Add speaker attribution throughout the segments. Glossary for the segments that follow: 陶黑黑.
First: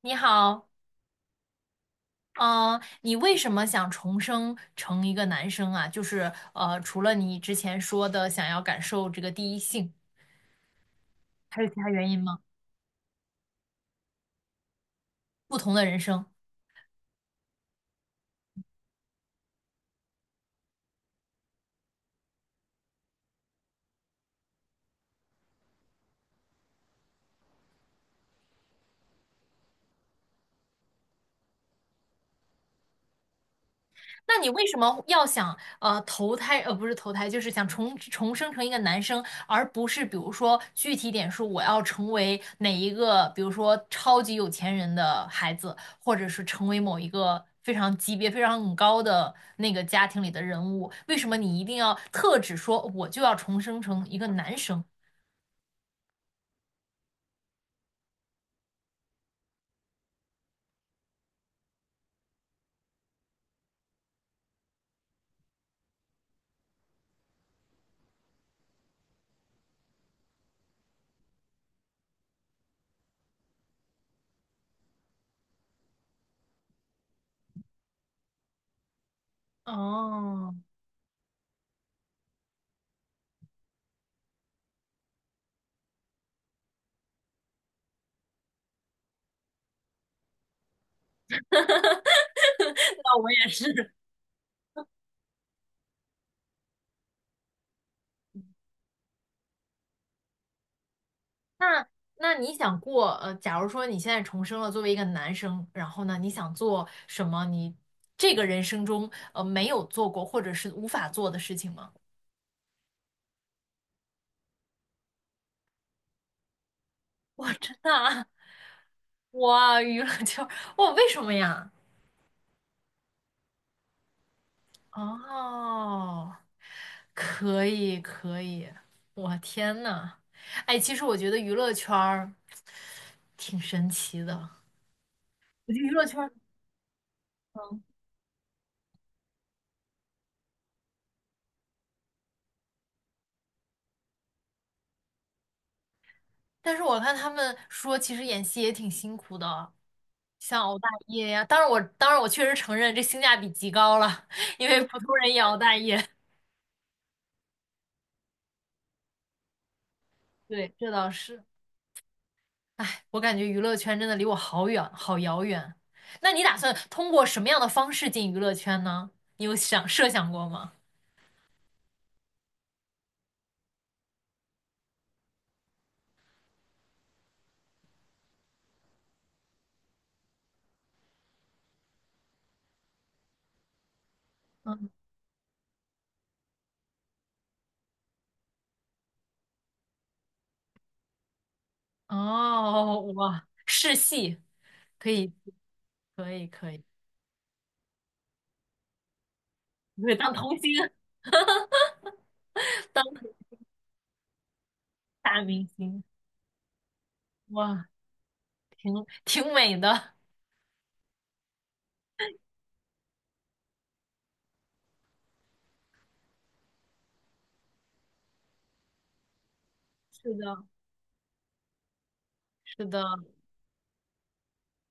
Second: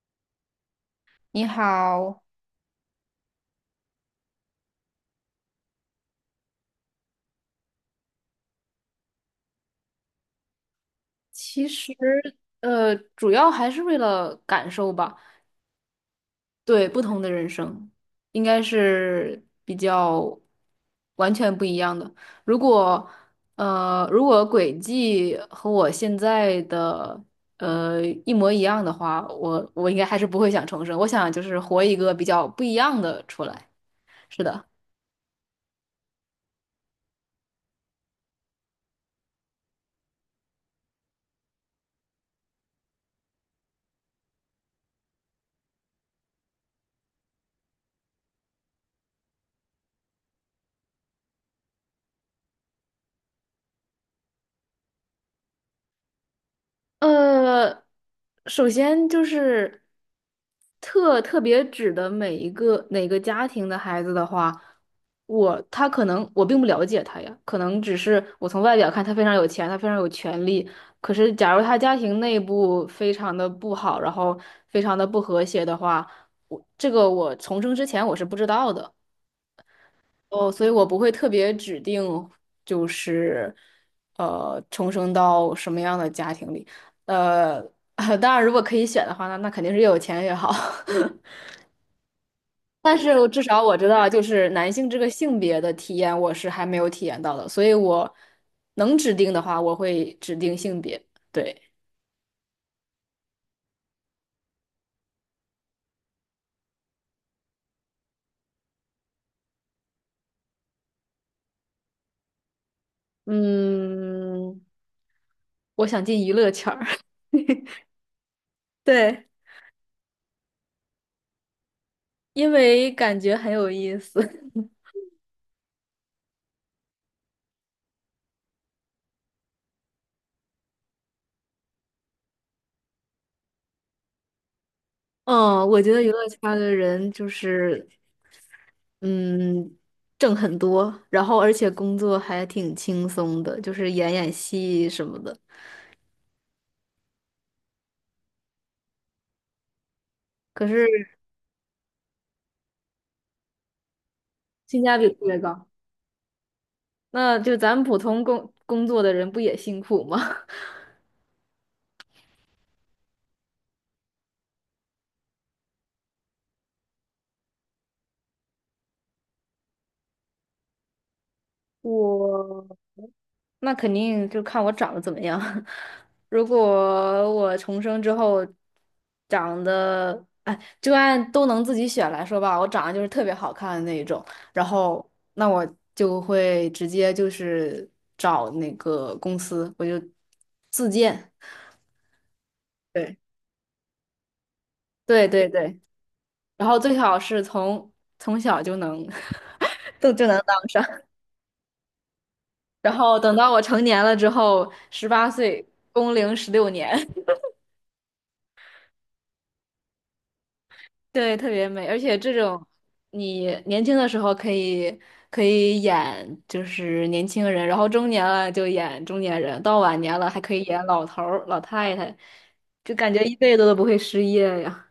Speaker 1: 你好。
Speaker 2: 你好，
Speaker 1: 嗯、你为什么想重生成一个男生啊？就是除了你之前说的想要感受这个第一性，还有
Speaker 2: 其
Speaker 1: 其他
Speaker 2: 实
Speaker 1: 原因吗？
Speaker 2: 主要还是为了感受吧。
Speaker 1: 不同的人生。
Speaker 2: 对，不同的人生应该是比较完全不一样的。如果如果轨迹和我现在的一模一样的话，我应该还是不会想重生。我想就是活一个比较不一样的出来。
Speaker 1: 那
Speaker 2: 是
Speaker 1: 你
Speaker 2: 的。
Speaker 1: 为什么要想投胎不是投胎，就是想重生成一个男生，而不是比如说具体点说我要成为哪一个，比如说超级有钱人的孩子，或者是成为某一个非常级别非常很高的那个家庭里的人物？为什么你一定要特指说我就要重生成一个男生？
Speaker 2: 呃，首先就是特别指的每一个哪个家庭的孩子的话，我可能并不了解他呀，可能只是我从外表看他非常有钱，他非常有权利。可是假如他家庭内部非常的不好，然后非常的不和谐的话，我这个我重生之前我是不知道的。哦，
Speaker 1: 哦。
Speaker 2: 所以我不会特别指定，就是重生到什么样的家庭里。呃，当然，如果可以选的话，那肯定是越有钱越好。但
Speaker 1: 啊，
Speaker 2: 是
Speaker 1: 我
Speaker 2: 我至
Speaker 1: 也
Speaker 2: 少我知
Speaker 1: 是。
Speaker 2: 道，就是男性这个性别的体验，我是还没有体验到的。所以我能指定的话，我会指定性别。对，
Speaker 1: 那那你想过，假如说你现在重生了，作为一个男生，然后呢，你想做什么？你这个人生中，没有做过或者是无法做的事情吗？
Speaker 2: 嗯，我想进娱乐圈儿，
Speaker 1: 我真的啊！
Speaker 2: 对，
Speaker 1: 哇，娱乐圈儿。哇，为什么呀？
Speaker 2: 因为感觉很有意思。
Speaker 1: 哦，可以可以。我天呐。哎，其实我觉得娱乐圈儿挺神奇的。
Speaker 2: 嗯，
Speaker 1: 我觉
Speaker 2: 我
Speaker 1: 得娱
Speaker 2: 觉得
Speaker 1: 乐
Speaker 2: 娱
Speaker 1: 圈
Speaker 2: 乐
Speaker 1: 儿，
Speaker 2: 圈儿的人就
Speaker 1: 嗯
Speaker 2: 是嗯，挣很多，然后而且工作还挺轻松的，就是演演戏什么的。
Speaker 1: 但是我看他们说，其实演戏也挺辛苦的。像
Speaker 2: 可
Speaker 1: 熬大
Speaker 2: 是
Speaker 1: 夜呀、当然我确实承认这性价比极高了，因为
Speaker 2: 性价
Speaker 1: 普
Speaker 2: 比
Speaker 1: 通
Speaker 2: 特
Speaker 1: 人
Speaker 2: 别
Speaker 1: 也熬
Speaker 2: 高。
Speaker 1: 大夜。
Speaker 2: 那就咱们普通工作的人不也辛苦吗？
Speaker 1: 对，这倒是。我感觉娱乐圈真的离我好远，好遥远。那你打算通过什么样的方式进娱乐圈呢？你有设想过吗？
Speaker 2: 我那肯定就看我长得怎么样。如果我重生之后长得，哎，就按都能自己选来说吧，我长得就是特别好看的那一种，然
Speaker 1: 嗯。
Speaker 2: 后那我就会直接就是找那个公司，我就自荐。
Speaker 1: 哦，
Speaker 2: 对
Speaker 1: 哇，试戏可
Speaker 2: 对
Speaker 1: 以，
Speaker 2: 对对，
Speaker 1: 可以，
Speaker 2: 然
Speaker 1: 可
Speaker 2: 后
Speaker 1: 以。
Speaker 2: 最好是从从小就能
Speaker 1: 你
Speaker 2: 都
Speaker 1: 会
Speaker 2: 就
Speaker 1: 当
Speaker 2: 能
Speaker 1: 童
Speaker 2: 当上，
Speaker 1: 星，
Speaker 2: 然后
Speaker 1: 当
Speaker 2: 等到我成年了之后，十八
Speaker 1: 大明
Speaker 2: 岁
Speaker 1: 星。
Speaker 2: 工龄16年。
Speaker 1: 哇，挺美的。
Speaker 2: 对，特别美，而且这种你年轻的时候可以演就是年轻人，然后中年了就演中年人，到晚年了
Speaker 1: 是
Speaker 2: 还可以
Speaker 1: 的，
Speaker 2: 演老头儿、老太太，
Speaker 1: 是
Speaker 2: 就
Speaker 1: 的。
Speaker 2: 感觉一辈子都不会失业呀。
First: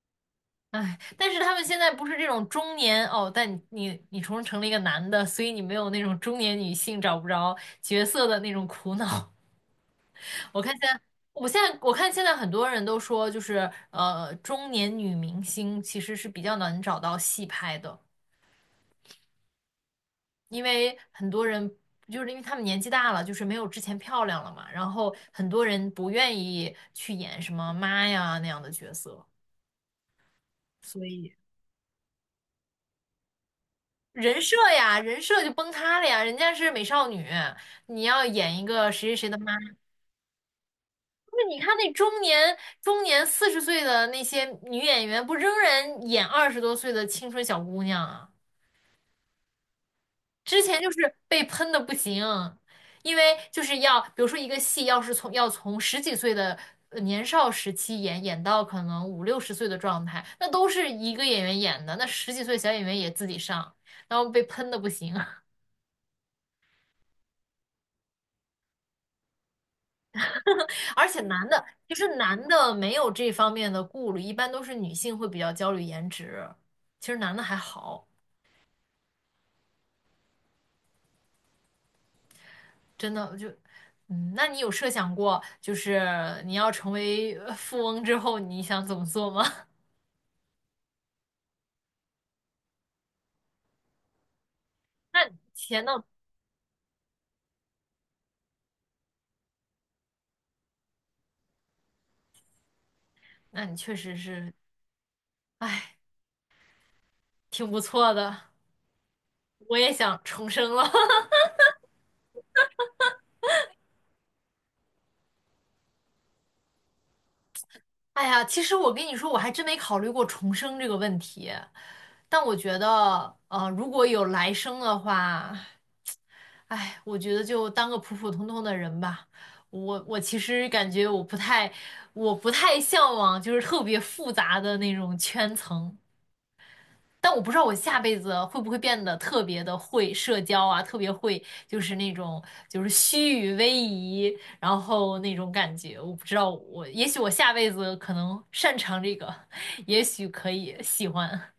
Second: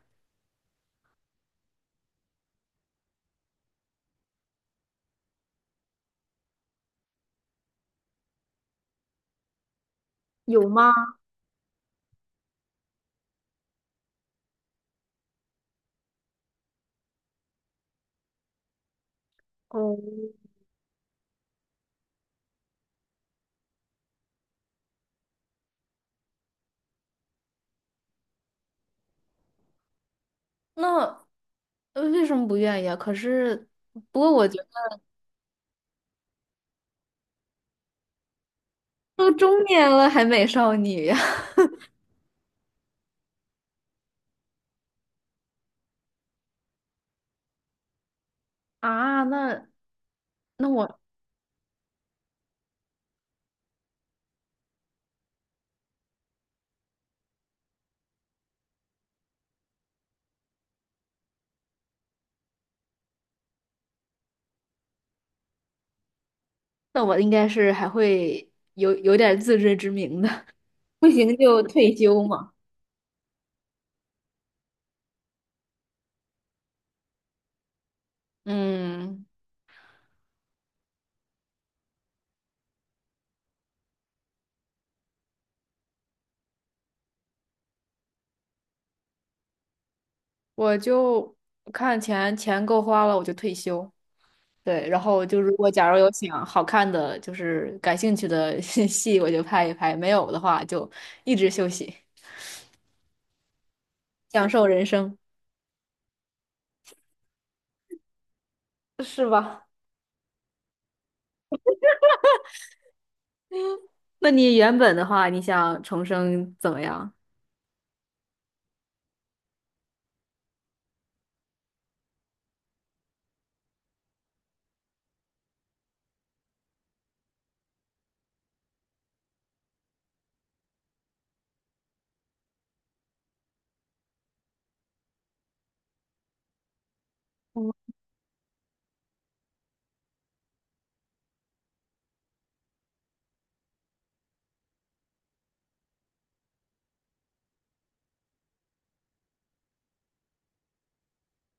Speaker 1: 哎，但是他们现在不是这种中年哦，但你重成了一个男的，所以你没有那种中年女性找不着角色的那种苦恼。我
Speaker 2: 有
Speaker 1: 看现
Speaker 2: 吗？
Speaker 1: 在，我现在我看现在很多人都说，就是中年女明星其实是比较难找到戏拍的，
Speaker 2: 哦，
Speaker 1: 因为很多人就是因为他们年纪大了，就是没有之前漂亮了嘛，然后很多人不愿意去演什么妈呀那样的角色。所
Speaker 2: 那
Speaker 1: 以。
Speaker 2: 为什么不愿意啊？可是，不过
Speaker 1: 人
Speaker 2: 我
Speaker 1: 设
Speaker 2: 觉得
Speaker 1: 呀，人设就崩塌了呀！人家是美少女，你要演一个谁谁谁
Speaker 2: 都
Speaker 1: 的妈，
Speaker 2: 中年了还美少女呀。
Speaker 1: 不是你 看那中年40岁的那些女演员，不仍然演20多岁的青春小姑娘啊？
Speaker 2: 啊，那
Speaker 1: 之
Speaker 2: 那
Speaker 1: 前就
Speaker 2: 我
Speaker 1: 是被喷的不行，因为就是要，比如说一个戏要是从十几岁的年少时期演到可能五六十岁的状态，那都是一个演员演的，那十几岁小演员也自己上，然后被喷的不行。
Speaker 2: 那我应该是还会有点自知之明的，
Speaker 1: 而
Speaker 2: 不
Speaker 1: 且
Speaker 2: 行
Speaker 1: 男
Speaker 2: 就
Speaker 1: 的，其
Speaker 2: 退
Speaker 1: 实
Speaker 2: 休
Speaker 1: 男
Speaker 2: 嘛。
Speaker 1: 的没有这方面的顾虑，一般都是女性会比较焦虑颜值。其实男的还好，
Speaker 2: 嗯。
Speaker 1: 真的我就，嗯，那你有设想过，就是你要成为富翁之后，你想怎么做吗？
Speaker 2: 我就看钱够花了，我就退休。对，然 后
Speaker 1: 那
Speaker 2: 就如果
Speaker 1: 钱
Speaker 2: 假如
Speaker 1: 呢？
Speaker 2: 有想好看的，就是感兴趣的 戏，我就拍一拍；没有的话，就一直休息，
Speaker 1: 那你确实
Speaker 2: 享
Speaker 1: 是，
Speaker 2: 受人生，
Speaker 1: 哎，挺不错的。
Speaker 2: 是吧？
Speaker 1: 我也想重生了。
Speaker 2: 那你原本的话，你想重生怎么样？
Speaker 1: 哎呀，其实我跟你说，我还真没考虑过重生这个问题，但我觉得，如果有来生的话。哎，我觉得就当个普普通通的人吧。我其实感觉我不太，我不太向往就是特别复杂的那种圈层。但我不知道我下辈子会不会变得特别的会社交啊，特别会就是那种就是虚与委蛇，然后那种感觉。我不知道我，也许我下辈子可能擅长这个，也许可以喜欢。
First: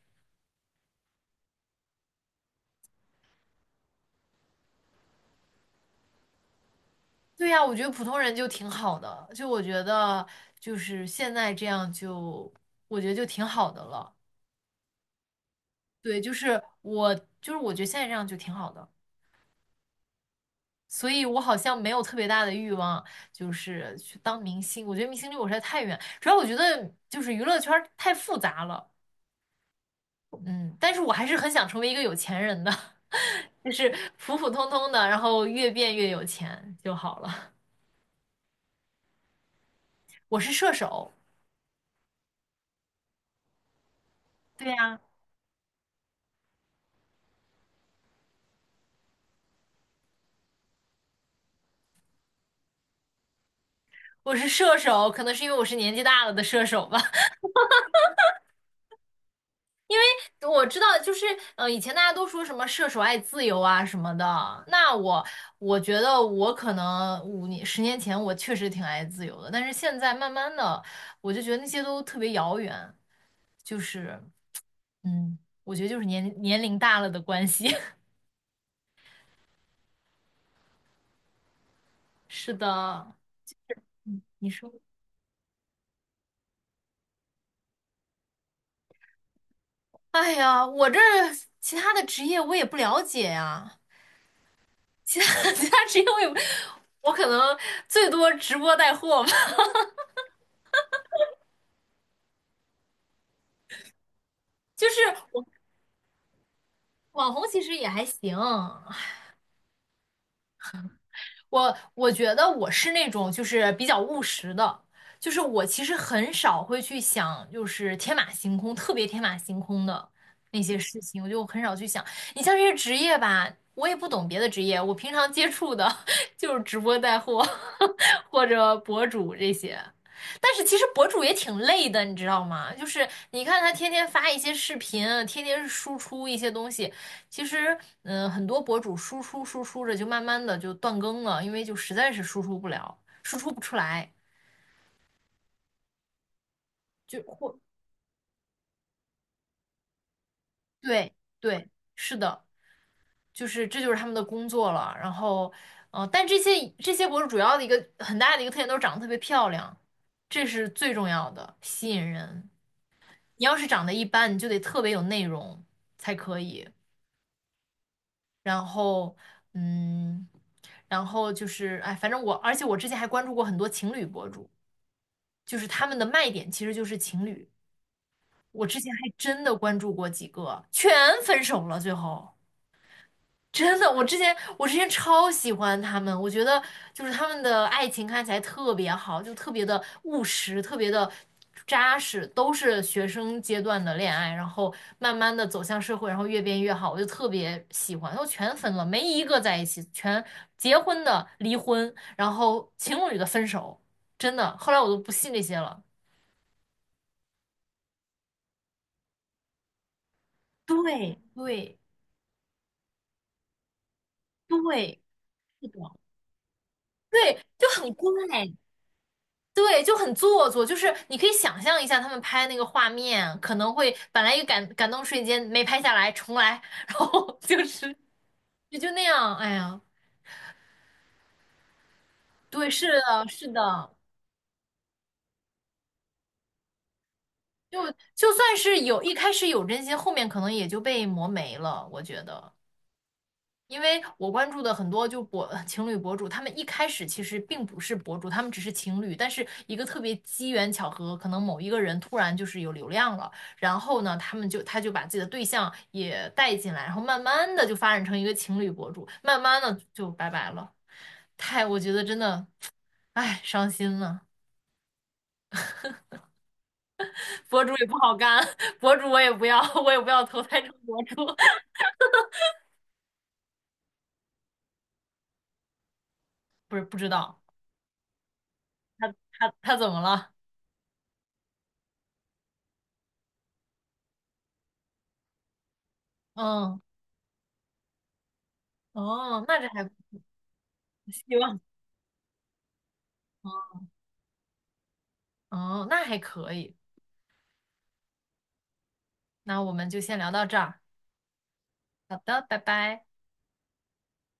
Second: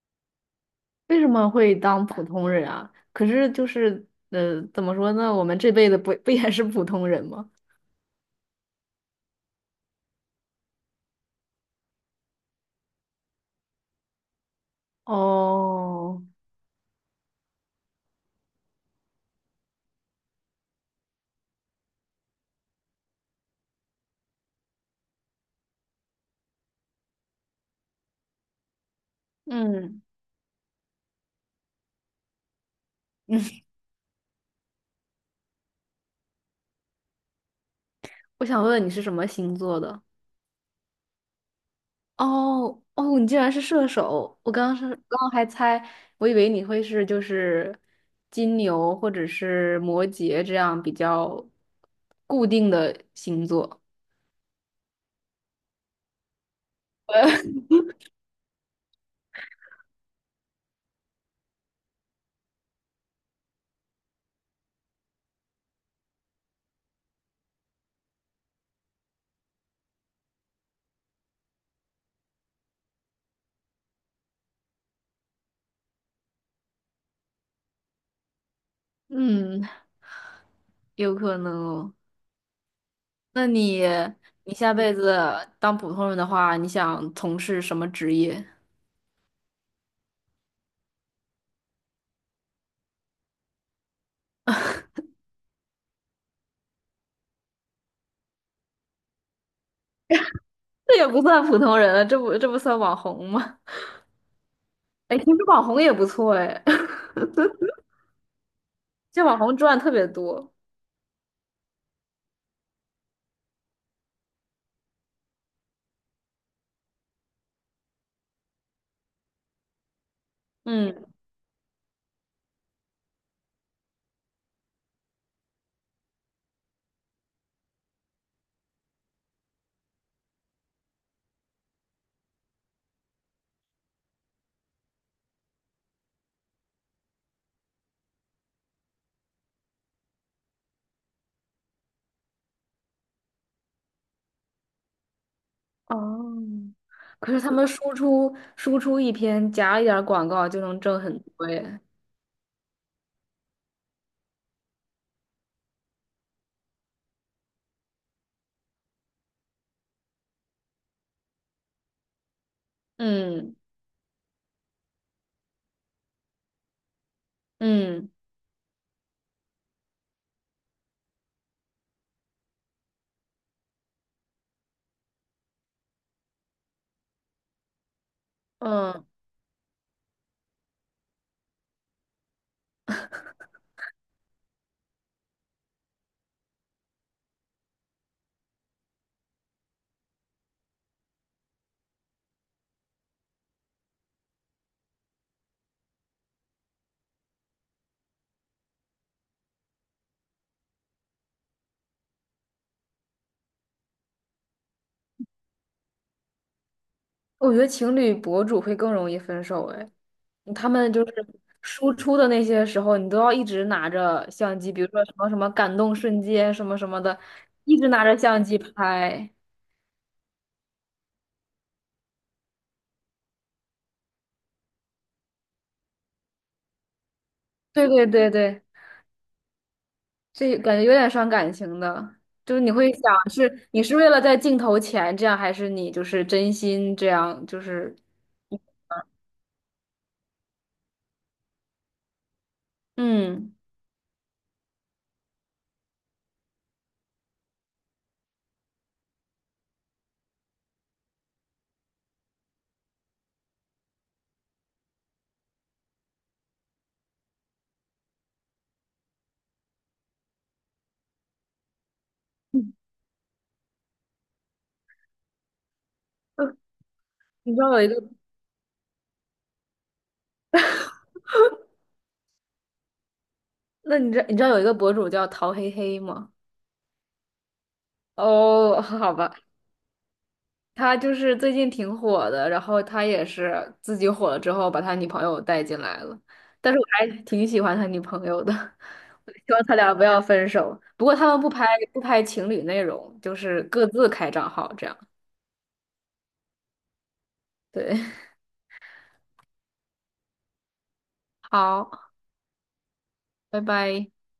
Speaker 2: 为什么会当普通人啊？可是就是，怎么说呢？我们这辈子不 不也是普通人
Speaker 1: 对
Speaker 2: 吗？
Speaker 1: 呀，我觉得普通人就挺好的，就我觉得就是现在这样就，我觉得就挺好的了。对，
Speaker 2: 哦，
Speaker 1: 就是我，就是我觉得现在这样就挺好的，所以我好像没有特别大的欲望，就是去当明星。我觉得明星离我实在太远，主要我觉得就是娱乐圈儿太复杂了，
Speaker 2: 嗯，
Speaker 1: 嗯，但是我还是很想成为一个有钱人的，就是普普通通的，然后越变越有钱就好了。
Speaker 2: 我想问问你是什么星座的？
Speaker 1: 我是射手，
Speaker 2: 哦哦，你竟然是射手！我刚
Speaker 1: 对
Speaker 2: 刚是
Speaker 1: 呀。
Speaker 2: 刚刚还猜，我以为你会是就是金牛或者是摩羯这样比较固定的星座。
Speaker 1: 我是射手，可能是因为我是年纪大了的射手吧。我知道，就是以前大家都说什么射手爱自由啊什么的，那我觉得我可能5年、10年前我确实挺爱自由的，但是现在慢慢的，我就觉得那些都特别遥远，就是嗯，我觉得就是年龄大了的关系。
Speaker 2: 嗯，有可能哦
Speaker 1: 是的。
Speaker 2: 那你
Speaker 1: 嗯，你
Speaker 2: 你
Speaker 1: 说。
Speaker 2: 下辈子当普通人的话，你想从事什么职业？
Speaker 1: 哎呀，其他的职业我也不了解呀。其他 其他是因为我可能最多直播带货吧。
Speaker 2: 这也不算普通人了，这不算网红吗？
Speaker 1: 就是
Speaker 2: 哎，其实网红也不错哎，
Speaker 1: 网红其实也还行。
Speaker 2: 这网红赚特别多。
Speaker 1: 我觉得我是那种就是比较务实的，就是我其实很少会去想就是天马行空，特别天马行空的那些事
Speaker 2: 嗯。
Speaker 1: 情，我就很少去想。你像这些职业吧，我也不懂别的职业，我平常接触的 就是直播带货 或者博主这些。但是其实博主也挺累的，你知道吗？就是你看他天天发一些视频，天天输出一些东西，其实，很多博主输出着就慢慢的就断更了，因为就实在是输出不了，输出不出来，
Speaker 2: 哦，
Speaker 1: 就
Speaker 2: 可是他
Speaker 1: 或
Speaker 2: 们输出输出一篇夹一点儿广告就能挣
Speaker 1: 对
Speaker 2: 很多
Speaker 1: 对，
Speaker 2: 耶。
Speaker 1: 是的，就是这就是他们的工作了。然后，但这些博主主要的一个很大的一个特点都是长得特别漂亮，这是最重要的，吸引人。你
Speaker 2: 嗯
Speaker 1: 要是长得一般，你就得特别有内容才可以。
Speaker 2: 嗯
Speaker 1: 然后，嗯，然后就是，哎，反正我，而且我之前还关注过很多情侣博主。就是他们的卖点其实就是情侣。我之前还
Speaker 2: 嗯，
Speaker 1: 真的关注过几个，全分手了，最后真的，我之前超喜欢他们，我觉得就是他们的爱情看起来特别好，就特别的务实，特别的扎实，都是学生阶段的恋爱，然后慢慢的走向社会，然后越变越好，我就特别喜欢，都全分了，没一个在一起，全结婚的离婚，然后情侣的分手，真的，后来我都不信这些了。
Speaker 2: 我觉得情侣博主会更容易分手哎，嗯他们就是
Speaker 1: 对对
Speaker 2: 输出的那些时候，你都要一直拿着相机，比如
Speaker 1: 对，
Speaker 2: 说什么什么
Speaker 1: 是
Speaker 2: 感
Speaker 1: 的，
Speaker 2: 动瞬间什么什么的，
Speaker 1: 对，就
Speaker 2: 一直
Speaker 1: 很
Speaker 2: 拿
Speaker 1: 怪，
Speaker 2: 着相机拍。
Speaker 1: 对，就很做作。就是你可以想象一下，他们拍那个画面，可能会本来一个感动瞬间没拍下来，重来，然后 就
Speaker 2: 对
Speaker 1: 是
Speaker 2: 对对对。
Speaker 1: 也就那样。哎呀，
Speaker 2: 这感觉有点伤感情的，就是
Speaker 1: 对，
Speaker 2: 你
Speaker 1: 是
Speaker 2: 会想
Speaker 1: 的，是
Speaker 2: 是你
Speaker 1: 的，
Speaker 2: 是为了在镜头前这样，还是你就是真心这样？就
Speaker 1: 就
Speaker 2: 是
Speaker 1: 就算是有一开始有真心，后面可能也就被磨没了，我觉得。
Speaker 2: 嗯，
Speaker 1: 因为我关注的很多就博 情侣博主，他们一开始其实并不是博主，他们只是情侣，但是一个特别机缘巧合，可能某一个人突然就是有流量了，然后呢，他就把自己的对象也带进来，然后慢慢的就发展成一个情侣博主，慢慢的就拜拜了，太，我觉得真的，唉，伤心了，
Speaker 2: 你知
Speaker 1: 博
Speaker 2: 道
Speaker 1: 主
Speaker 2: 有
Speaker 1: 也
Speaker 2: 一个，
Speaker 1: 不好干。博主我也不要，我也不要投胎成博主。
Speaker 2: 那你知道有一个博主叫陶黑黑吗？
Speaker 1: 不是不知道
Speaker 2: 哦，
Speaker 1: 他
Speaker 2: 好吧，
Speaker 1: 他怎么了？
Speaker 2: 他就是最近挺火的，然后他也是自己火了之后把他女朋友带进来了，但是
Speaker 1: 嗯。
Speaker 2: 我还挺喜欢他女朋友的，我
Speaker 1: 哦，
Speaker 2: 希
Speaker 1: 那
Speaker 2: 望
Speaker 1: 这
Speaker 2: 他
Speaker 1: 还
Speaker 2: 俩不要分手。不过他
Speaker 1: 希
Speaker 2: 们不
Speaker 1: 望。
Speaker 2: 拍不拍情侣内容，就是各自开账号这样。
Speaker 1: 哦，那还可以。
Speaker 2: 对，
Speaker 1: 那我们就先聊到这儿。
Speaker 2: 好。
Speaker 1: 好的，拜拜。
Speaker 2: 拜拜。